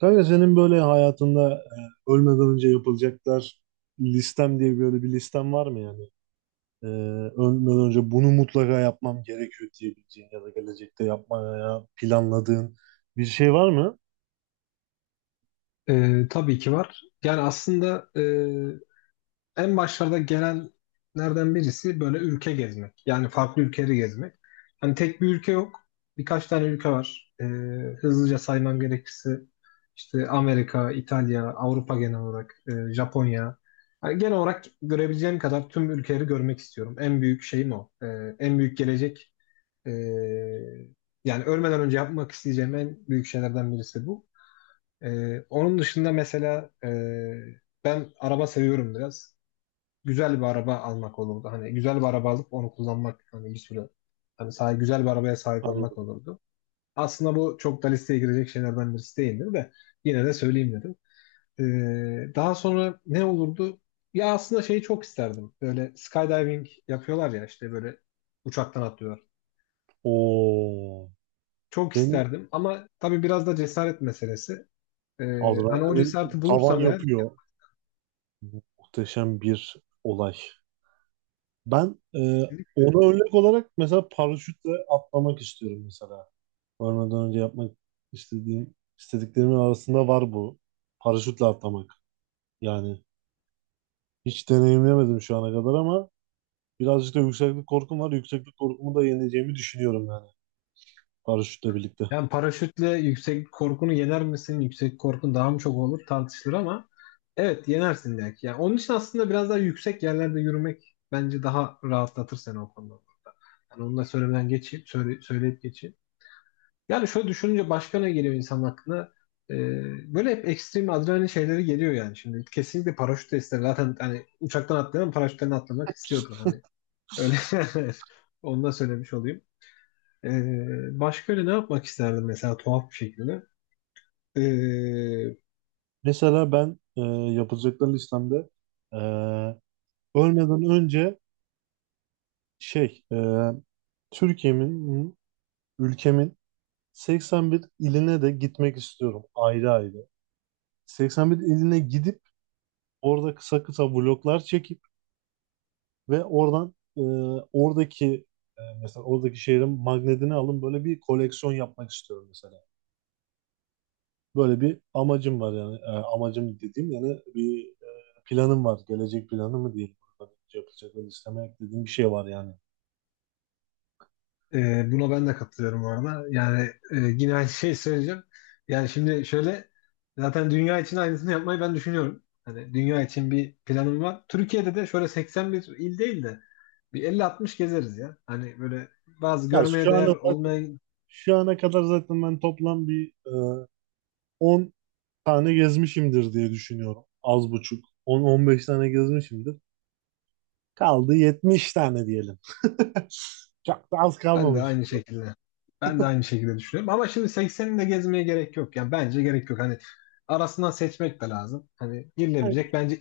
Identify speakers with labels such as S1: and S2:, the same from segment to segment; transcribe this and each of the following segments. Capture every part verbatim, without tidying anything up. S1: Kanka senin böyle hayatında e, ölmeden önce yapılacaklar listem diye böyle bir listem var mı yani? E, Ölmeden önce bunu mutlaka yapmam gerekiyor diyebileceğin ya da gelecekte yapmaya planladığın bir şey var mı?
S2: Ee, tabii ki var. Yani aslında e, en başlarda gelenlerden birisi böyle ülke gezmek. Yani farklı ülkeleri gezmek. Hani tek bir ülke yok. Birkaç tane ülke var. Ee, hızlıca saymam gerekirse işte Amerika, İtalya, Avrupa genel olarak, e, Japonya. Hani genel olarak görebileceğim kadar tüm ülkeleri görmek istiyorum. En büyük şeyim o. Ee, en büyük gelecek. e, Yani ölmeden önce yapmak isteyeceğim en büyük şeylerden birisi bu. Ee, onun dışında mesela e, ben araba seviyorum biraz. Güzel bir araba almak olurdu. Hani güzel bir araba alıp onu kullanmak hani bir süre hani sahip, güzel bir arabaya sahip olmak
S1: Anladım.
S2: olurdu. Aslında bu çok da listeye girecek şeylerden birisi değildir de yine de söyleyeyim dedim. Ee, daha sonra ne olurdu? Ya aslında şeyi çok isterdim. Böyle skydiving yapıyorlar ya işte böyle uçaktan atlıyorlar.
S1: Oo,
S2: Çok
S1: benim
S2: isterdim ama tabii biraz da cesaret meselesi. Ee, hani o
S1: adrenalin
S2: cesareti
S1: tavan
S2: bulursam eğer,
S1: yapıyor. Muhteşem bir olay. Ben e, ona örnek olarak mesela paraşütle atlamak istiyorum mesela. Varmadan önce yapmak istediğim, istediklerimin arasında var bu. Paraşütle atlamak. Yani hiç deneyimlemedim şu ana kadar ama birazcık da yükseklik korkum var. Yükseklik korkumu da yeneceğimi düşünüyorum yani, paraşütle birlikte.
S2: yani paraşütle yüksek korkunu yener misin? Yüksek korkun daha mı çok olur tartışılır ama evet yenersin belki. Yani onun için aslında biraz daha yüksek yerlerde yürümek bence daha rahatlatır seni o konuda. Yani onu da söylemeden geçeyim, söyle, söyleyip geçeyim. Yani şöyle düşününce başka ne geliyor insan aklına? Ee, böyle hep ekstrem adrenalin şeyleri geliyor yani. Şimdi kesinlikle paraşüt de ister. Zaten hani uçaktan atlayan paraşütten atlamak istiyordur hani. Öyle onu da söylemiş olayım. Ee, başka öyle ne yapmak isterdim mesela tuhaf bir şekilde? Ee,
S1: Mesela ben e, yapılacaklar listemde e, ölmeden önce şey e, Türkiye'min, ülkemin seksen bir iline de gitmek istiyorum ayrı ayrı. seksen bir iline gidip orada kısa kısa vloglar çekip ve oradan e, oradaki e, mesela oradaki şehrin magnetini alın, böyle bir koleksiyon yapmak istiyorum mesela. Böyle bir amacım var yani. E, amacım dediğim yani bir e, planım var. Gelecek planı mı diyeyim. Yapılacak ve listeme eklediğim bir şey var yani.
S2: e, Buna ben de katılıyorum bu arada. Yani e, yine aynı şeyi söyleyeceğim. Yani şimdi şöyle, zaten dünya için aynısını yapmayı ben düşünüyorum. Hani dünya için bir planım var. Türkiye'de de şöyle seksen bir il değil de bir elli altmış gezeriz ya. Hani böyle bazı
S1: Ya
S2: görmeye
S1: şu an
S2: değer
S1: olarak,
S2: olmayan,
S1: şu ana kadar zaten ben toplam bir e, on tane gezmişimdir diye düşünüyorum. Az buçuk, on on beş tane gezmişimdir. Kaldı yetmiş tane diyelim. Çok da az
S2: ben de
S1: kalmamış.
S2: aynı şekilde ben de aynı şekilde düşünüyorum. Ama şimdi sekseninini de gezmeye gerek yok. Yani bence gerek yok. Hani arasından seçmek de lazım. Hani
S1: Yani,
S2: girilebilecek bence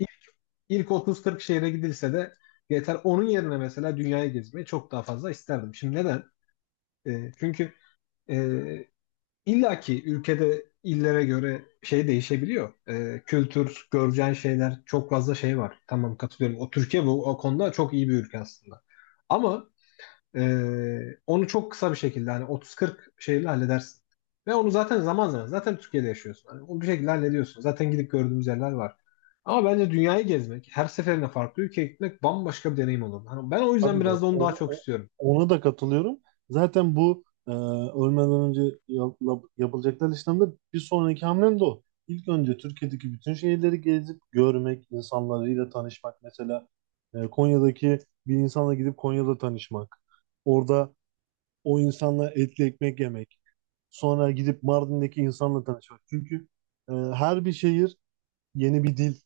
S2: İlk otuz kırk şehre gidilse de yeter. Onun yerine mesela dünyayı gezmeyi çok daha fazla isterdim. Şimdi neden? E, çünkü e, illaki ülkede illere göre şey değişebiliyor. E, kültür, göreceğin şeyler çok fazla şey var. Tamam katılıyorum. O Türkiye bu o konuda çok iyi bir ülke aslında. Ama ee, onu çok kısa bir şekilde hani otuz kırk şeyle halledersin. Ve onu zaten zaman zaman zaten Türkiye'de yaşıyorsun. Hani onu bir şekilde hallediyorsun. Zaten gidip gördüğümüz yerler var. Ama bence dünyayı gezmek, her seferinde farklı ülkeye gitmek bambaşka bir deneyim olur. Hani ben o yüzden
S1: tabii
S2: biraz
S1: bak
S2: da onu daha
S1: o-
S2: çok
S1: o-
S2: istiyorum.
S1: ona da katılıyorum. Zaten bu e, ölmeden önce yap- yapılacaklar listemde bir sonraki hamlem de o. İlk önce Türkiye'deki bütün şehirleri gezip görmek, insanlarıyla tanışmak. Mesela e, Konya'daki bir insanla gidip Konya'da tanışmak. Orada o insanla etli ekmek yemek. Sonra gidip Mardin'deki insanla tanışmak. Çünkü e, her bir şehir yeni bir dil,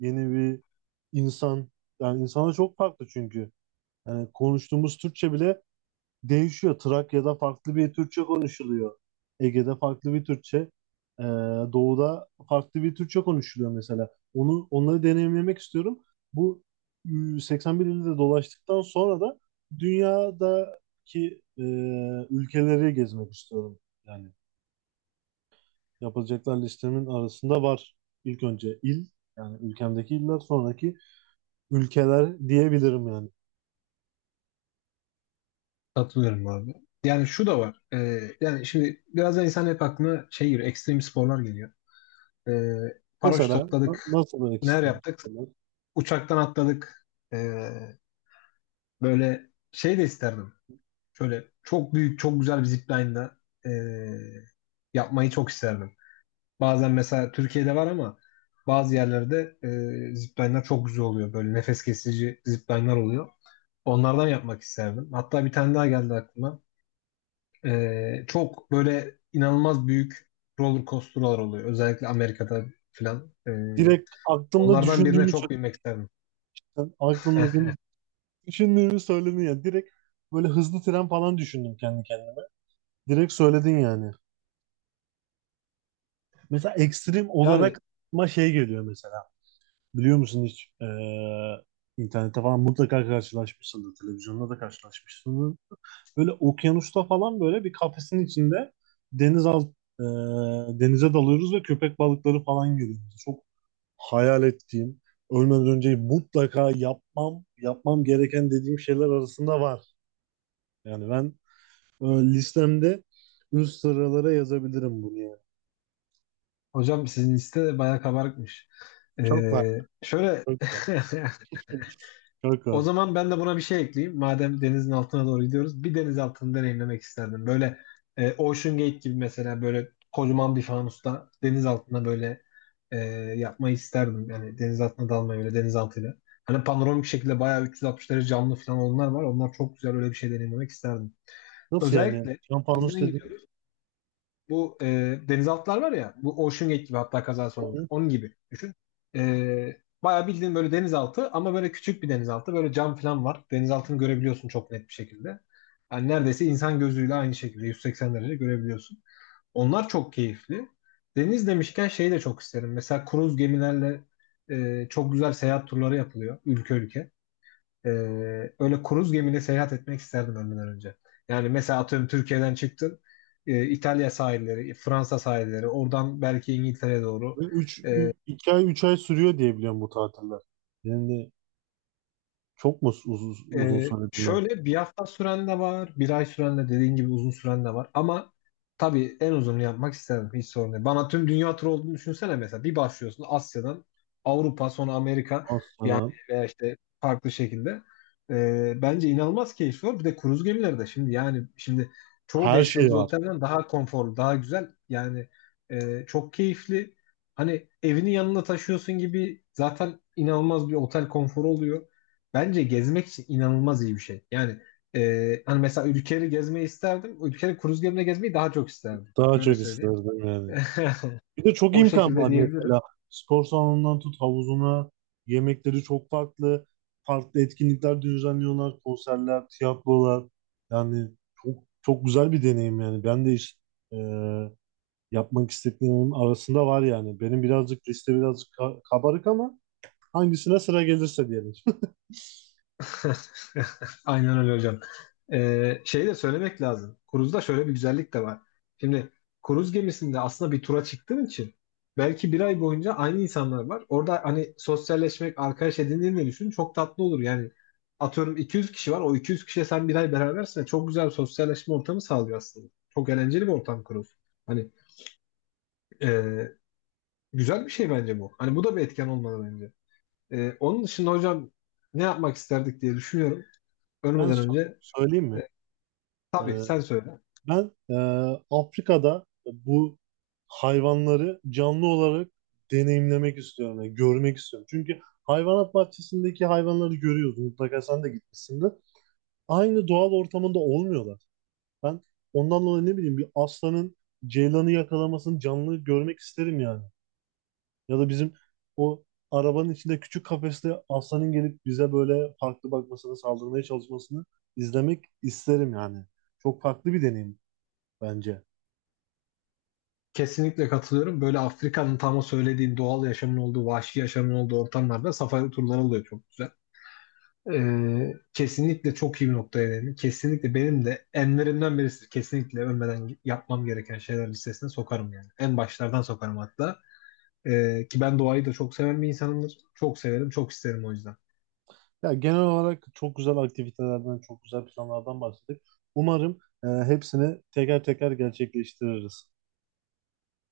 S1: yeni bir insan. Yani insana çok farklı çünkü. Yani konuştuğumuz Türkçe bile değişiyor. Trakya'da farklı bir Türkçe konuşuluyor. Ege'de farklı bir Türkçe. Ee, Doğuda farklı bir Türkçe konuşuluyor mesela. Onu onları deneyimlemek istiyorum. Bu e, seksen bir ilde dolaştıktan sonra da dünyadaki e, ülkeleri gezmek istiyorum. Yani yapılacaklar listemin arasında var. İlk önce il, yani ülkemdeki iller, sonraki ülkeler diyebilirim yani.
S2: Katılıyorum abi. Yani şu da var. Ee, yani şimdi biraz da insan hep aklına şey geliyor, ekstrem sporlar geliyor. Ee, Paraşüt
S1: Mesela na-
S2: atladık,
S1: nasıl örnek
S2: neler
S1: isterim?
S2: yaptık? Uçaktan atladık. Ee, Böyle şey de isterdim. Şöyle çok büyük, çok güzel bir zipline'la eee, yapmayı çok isterdim. Bazen mesela Türkiye'de var ama bazı yerlerde eee zipline'lar çok güzel oluyor. Böyle nefes kesici zipline'lar oluyor. Onlardan yapmak isterdim. Hatta bir tane daha geldi aklıma. Eee, çok böyle inanılmaz büyük roller coaster'lar oluyor. Özellikle Amerika'da filan. Eee,
S1: Direkt aklımda
S2: onlardan birine
S1: düşündüğümü,
S2: çok binmek isterdim.
S1: sen aklımdakini düşündüğünü söyledin ya. Direkt böyle hızlı tren falan düşündüm kendi kendime. Direkt söyledin yani. Mesela ekstrem
S2: Yani
S1: olarak ma şey geliyor mesela. Biliyor musun hiç? Ee, internette falan mutlaka karşılaşmışsındır. Televizyonda da karşılaşmışsındır. Böyle okyanusta falan böyle bir kafesin içinde deniz alt, e, denize dalıyoruz ve köpek balıkları falan görüyoruz. Çok hayal ettiğim, ölmeden önce mutlaka yapmam, yapmam gereken dediğim şeyler arasında var. Yani ben e, listemde üst sıralara yazabilirim bunu yani.
S2: hocam sizin liste de bayağı kabarıkmış.
S1: Çok var.
S2: Ee, şöyle
S1: Çok var. Çok
S2: o
S1: var.
S2: zaman ben de buna bir şey ekleyeyim. Madem denizin altına doğru gidiyoruz, bir deniz altını deneyimlemek isterdim. Böyle e, Ocean Gate gibi mesela böyle kocaman bir fanusta deniz altına böyle e, yapmayı isterdim. Yani deniz altına dalmayı öyle deniz altıyla. Hani panoramik şekilde bayağı üç yüz altmış derece camlı falan olanlar var. Onlar çok güzel, öyle bir şey deneyimlemek isterdim.
S1: Nasıl yani?
S2: Özellikle
S1: Şampanus
S2: denizden
S1: dediğimiz
S2: gidiyoruz. Bu e, denizaltılar var ya bu Ocean Gate gibi, hatta kazası olmuş.
S1: tatil
S2: Onun gibi düşün. E, bayağı bildiğin böyle denizaltı ama böyle küçük bir denizaltı. Böyle cam falan var. Denizaltını görebiliyorsun çok net bir şekilde. Yani neredeyse insan gözüyle aynı şekilde yüz seksen derece görebiliyorsun. Onlar çok keyifli. Deniz demişken şeyi de çok isterim. Mesela kruz gemilerle e, çok güzel seyahat turları yapılıyor ülke ülke. Ee, Öyle kruz gemiyle seyahat etmek isterdim ölmeden önce. Yani mesela atıyorum Türkiye'den çıktın, e, İtalya sahilleri, Fransa sahilleri, oradan belki İngiltere'ye doğru.
S1: ve üç
S2: e,
S1: iki ay üç ay sürüyor diye biliyorum bu tatiller. Yani çok mu uz- uz- uzun,
S2: Ee,
S1: söyledim ben?
S2: Şöyle bir hafta süren de var, bir ay süren de dediğin gibi uzun süren de var. Ama tabii en uzununu yapmak isterim. Hiç sorun değil. Bana tüm dünya turu olduğunu düşünsene mesela. Bir başlıyorsun Asya'dan Avrupa sonra Amerika yani,
S1: Asla.
S2: veya işte farklı şekilde. Ee, bence inanılmaz keyifli olur. Bir de kruz gemileri de şimdi yani şimdi çoğu
S1: Her
S2: beş
S1: şey
S2: yıldız
S1: var.
S2: otelden daha konforlu, daha güzel. Yani e, çok keyifli. Hani evini yanına taşıyorsun gibi, zaten inanılmaz bir otel konforu oluyor. Bence gezmek için inanılmaz iyi bir şey. Yani e, hani mesela ülkeleri gezmeyi isterdim. Ülkeleri kruz gemine gezmeyi daha çok isterdim.
S1: Daha
S2: Öyle
S1: çok
S2: söyleyeyim.
S1: isterdim yani. Bir de çok
S2: O
S1: imkan
S2: şekilde
S1: var
S2: diyebilirim.
S1: mesela. Spor salonundan tut havuzuna, yemekleri çok farklı. Farklı etkinlikler düzenliyorlar, konserler, tiyatrolar. Yani çok çok güzel bir deneyim yani. Ben de iş e, yapmak istediklerimin arasında var yani. Benim birazcık liste birazcık ka- kabarık ama hangisine sıra gelirse diyelim.
S2: Aynen öyle hocam. Ee, şeyi de söylemek lazım. Cruise'da şöyle bir güzellik de var. Şimdi kruz gemisinde aslında bir tura çıktığın için belki bir ay boyunca aynı insanlar var. Orada hani sosyalleşmek, arkadaş edindiğini düşün. Çok tatlı olur. Yani atıyorum iki yüz kişi var. O iki yüz kişiye sen bir ay berabersin. Ve çok güzel bir sosyalleşme ortamı sağlıyor aslında. Çok eğlenceli bir ortam kruz. Hani e, güzel bir şey bence bu. Hani bu da bir etken olmalı bence. E, onun dışında hocam ne yapmak isterdik diye düşünüyorum.
S1: Ben
S2: Ölmeden
S1: so-
S2: önce.
S1: söyleyeyim
S2: e,
S1: mi? E,
S2: Tabii sen söyle.
S1: Ben e, Afrika'da bu hayvanları canlı olarak deneyimlemek istiyorum, yani görmek istiyorum. Çünkü hayvanat bahçesindeki hayvanları görüyoruz. Mutlaka sen de gitmişsindir. Aynı doğal ortamında olmuyorlar. Ben ondan dolayı, ne bileyim, bir aslanın ceylanı yakalamasını canlı görmek isterim yani. Ya da bizim o arabanın içinde küçük kafeste aslanın gelip bize böyle farklı bakmasını, saldırmaya çalışmasını izlemek isterim yani. Çok farklı bir deneyim bence.
S2: Kesinlikle katılıyorum. Böyle Afrika'nın tam o söylediğin doğal yaşamın olduğu, vahşi yaşamın olduğu ortamlarda safari turları oluyor çok güzel. Ee, kesinlikle çok iyi bir noktaya değindin. Kesinlikle benim de enlerimden birisi. Kesinlikle ölmeden yapmam gereken şeyler listesine sokarım yani. En başlardan sokarım hatta. Ee, ki ben doğayı da çok seven bir insanımdır. Çok severim, çok isterim o yüzden.
S1: Ya genel olarak çok güzel aktivitelerden, çok güzel planlardan bahsettik. Umarım e, hepsini teker teker gerçekleştiririz.